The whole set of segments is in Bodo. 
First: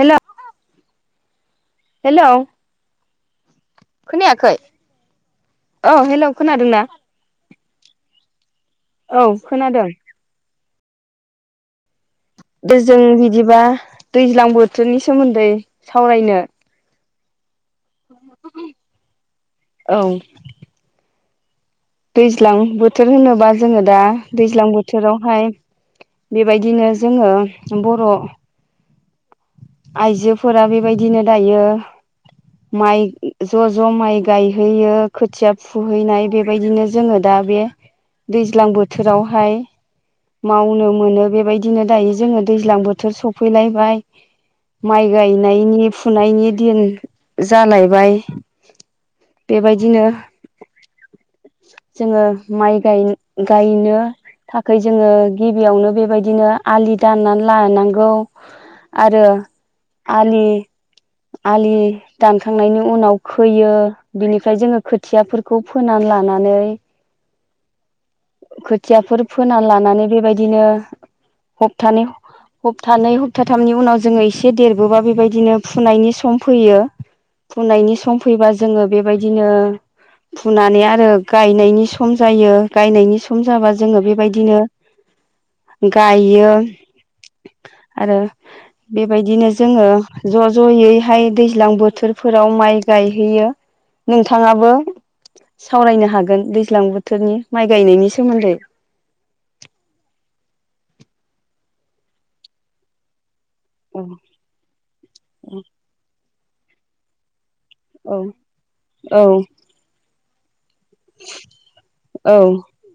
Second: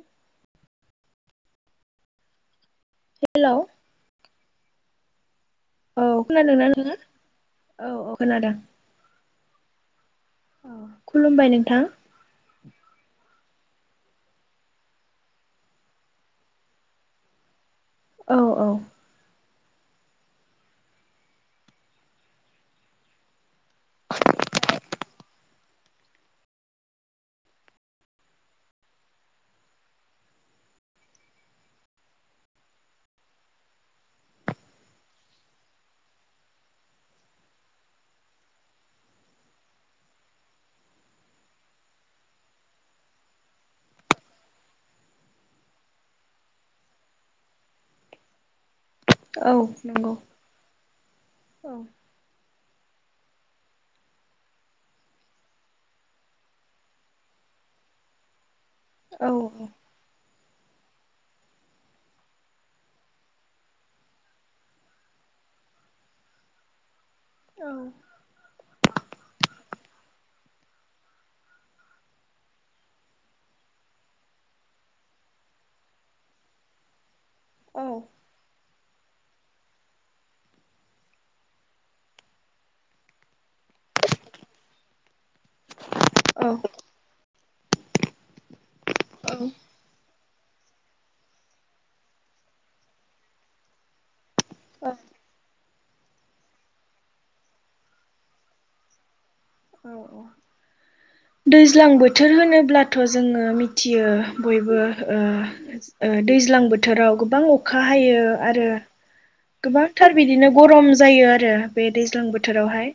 हेलौ हेलौ हेलौ खोनायाखै औ खोनादोंना नोङो औ औ खोनादों। औ खोनादों ओ खुलुमबाय नोंथां दे जों बिदिबा दैज्लां बोथोरनि सोमोन्दै सावरायनो औ औ। औ दैज्लां बोथोर होनोबा जोङो दा दैज्लां बोथोरावहाय बेबायदिनो जोङो बर' आइजोफोरा बेबायदिनो दायो माइ ज' ज' माइ गायहैयो खोथिया फुहैनाय बेबायदिनो जोङो दा । दा बे दैज्लां बोथोरावहाय। मावनो मोनो बेबायदिनो दायो जोङो दैज्लां बोथोर सफैलायबाय। माइ गायनायनि फुनायनि दिन जालायबाय। औ बेबायदिनो नंगौ औ जोङो माइ गाय गायनो। थाखाय जोङो गिबियावनो बेबायदिनो आलि दाननानै लानांगौ। आरो औ आलि आलि दानखांनायनि उनाव खोयो बिनिफ्राय जोंङो खोथियाफोरखौ फोनान लानानै। [inaudible] औ। खोथियाफोर फोना लानानै बेबायदिनो हपथानै हप्थानै हप्थाथामनि उनाव जोंङो इसे देरबोबा बेबायदिनो फुनायनि सम फैयो। फुनायनि सम फैबा जोङो बेबायदिनो फुनानै आरो गायनायनि सम जायो गायनायनि सम जाबा जोङो बेबायदिनो औ गायो आरो बेबायदिनो जोङो ज' ज'यैहाय दैज्लां बोथोरफोराव माइ गायहैयो नोंथ बिथाङाबो सावरायनोहा होगोन दैज्लां बोथोरनि माइ गायनायनि सोमोन्दै। दैज्लां बोथोर होनोब्लाथ' जोंङो औ मिथियो बयबो ओ ओ दैज्लां बोथोराव गोबां अख अखा औ हायो आरो औ गोबांथार बिदिनो गरम जायो आरो बे दैज्लां औ बोथोरावहाय।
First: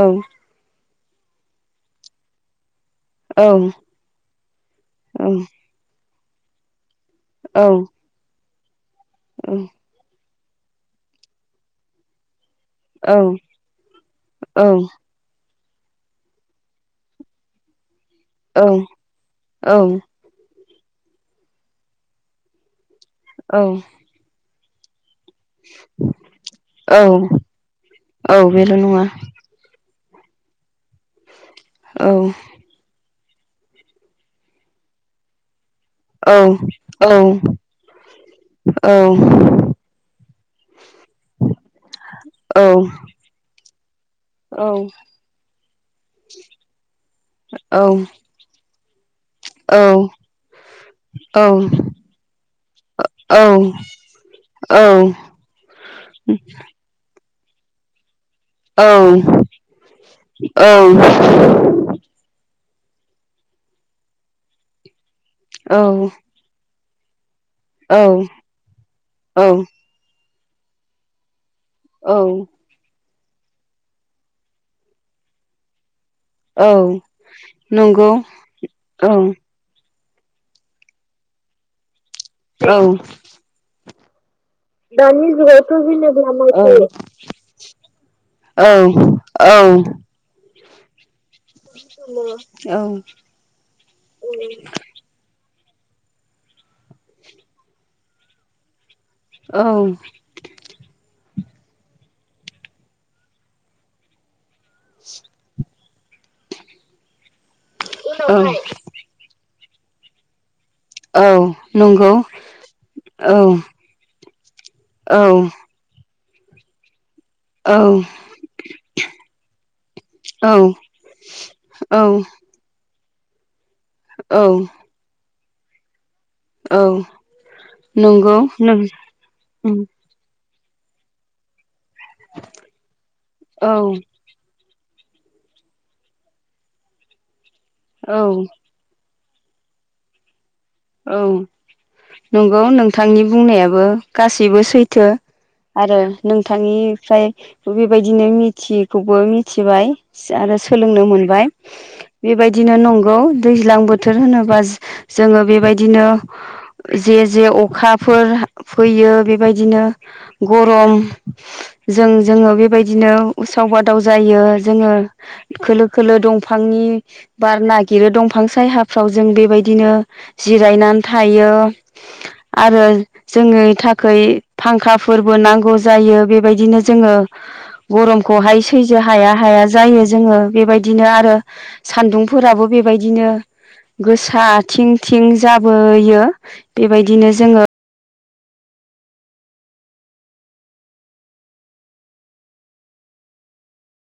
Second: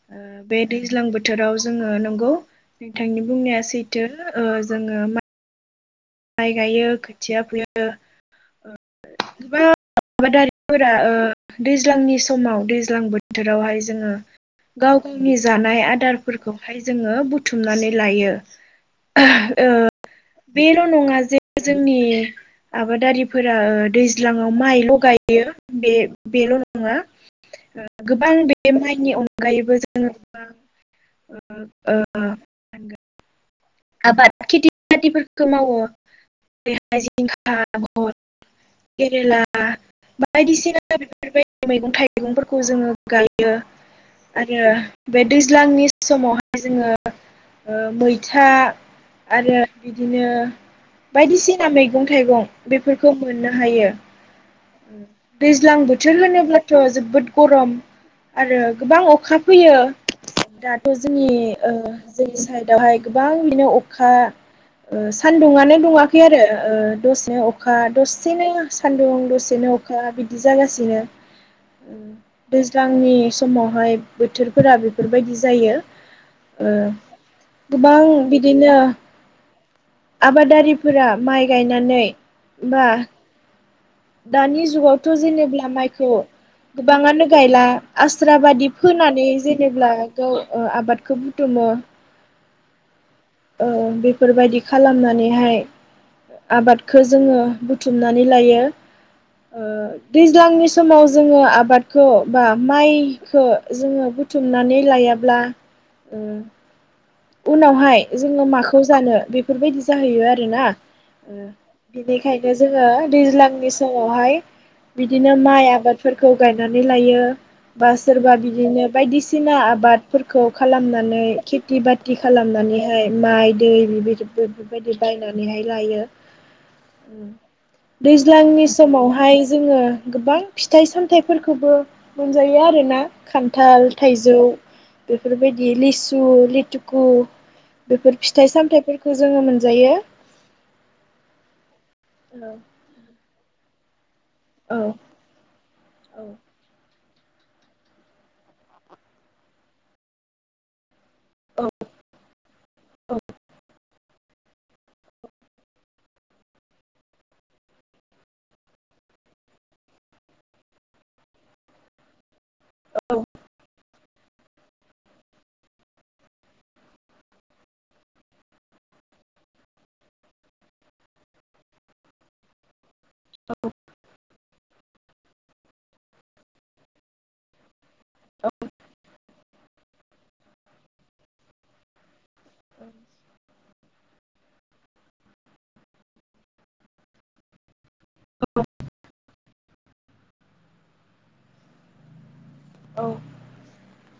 औ बे दैज्लां बोथोराव जोङो नंगौ नोंथांनि औ बुंनाया सैथो ओ जोङो मा माइ गायो खोथिया औ फोयो। गोबां आबादारिफोरा ओ दैज्लांनि समाव दैज्लां बोथोरावहाय जोङो गाव गावनि जानाय आदारफोरखौहाय जोङो बुथुमनानै‌ लायो। ओ औ बे नङा जे जोंनि आबादारिफोरा औ ओ दैज्लांङाव माइ गाय यो बे बेल' नङा औ गोबां औ बे बेल' नङा माइनि अनगायैबो जायो। जों औ ओ आबाद खेथि बाथिफोरखौ मावो। जेरैहाय औ जिंखा औ केरेला औ। बायदिसिना बेफोरबायदि मैगं थाइगंफोरखौ औ जोंङो गायो। आरो औ बे दैज्लांनि समावहाय जोङो औ ओ मैथा आरो बिदिनो बायदिसिना मैगं थाइगं बेफोरखौ मोननो हायो। दैज्लां बोथोर होनोब्लाथ' जोबोद गरम। आरो गोबां अखा फैयो दाथ' जोंनि ओ जोंस साइदआवहाय गोबां बिनो अखा ओ सानदुंनो औ दुंङाखै आरो ओ दसेअखा दसेनो सान्दुं औ दस दा बिदि जागासिनो औ दैज्लांनि समावहाय बोथोरफोरा बेफोरबायदि जायो। ओ औ गोबां नंगौ बिदिनो औ आबादारिफोरा माइ गायनानै औ। बा दानि जुगावथ' दानि जेनेब्ला जुगावथ' माइखौ जेनेबा माइखौ गोबाङानो गायला आस्रा बादि उनावहाय फोनानै जेनेब्ला गाव ओ आबादखौ बुथुमो ओ औ। ओ बेफोरबायदि खालामनानैहाय। आबादखो जोंङो बुथुमनानै लायो। ओ दैज्लांनि समाव जोङो आब आबादखौ बा माइखो जोंङो बुथुमनानै लायाब्ला। ओ। उनावहाय जोङो माखौ जानो बेफोरबायदि जाहैयो आरोना। नंगौ बेखायनो जोङो औ दैज्लांनि समावहाय। औ बिदिनो माइ आबादफोरखौ गायनानै लायो, बा सोरबा बिदिनो बायदिसिना आबादफोरखौ खालामनानै खेथि औ बाथि खेथि खालामनानैहाय माइ दै बेफोर औ बेफोरबायदि बायनानैहाय लायो, औ ओ नंगौ दैज्लांनि नों समावहाय जोंङो गोबां फिथाइ सामथाइफोरखौबो मोनजायो आरो ना खान्थाल, थाइजौ, बेफोरबायदि लिसु, लिथुकु औ बेफोर फिथाइ सामथाइफोर खौ जोंङो मोनजायो, औ नंगौ नोंथांनि बुंनायाबो, गासैबो औ सैथो आरो नोंथांनि निफ्राय बेबायदिनो मिथियैखौबो मिथिबाय आरो सोलोंनो मोन मोनबाय औ बेबायदिनो नंगौ दैज्लां बोथोर होनोबा जोंङो बेबायदि बिदिनो जे-जे अखाफोर फैयो, बेबायदिनो गरम, जों जोंङो बेबायदिनो उसाव बादाव जायो । जोंङो खोलो खोलो दंफांनि बार नागिरो, दंफां सायहाफ्राव जों बेबायदि बिदिनो जिरायनानै थायो, आरो जोंनि थाखाय फांखाफोरबो नांगौ जायो, बेबायदिनो जोंङो, गरमखौहाय सैजो हाया हाया जायो जोंङो बेबायदिनो आरो सान्दुं फोराबो बेबायदिनो गोसा आथिं थिं जाबोयो बेबायदिनो जोंङो औ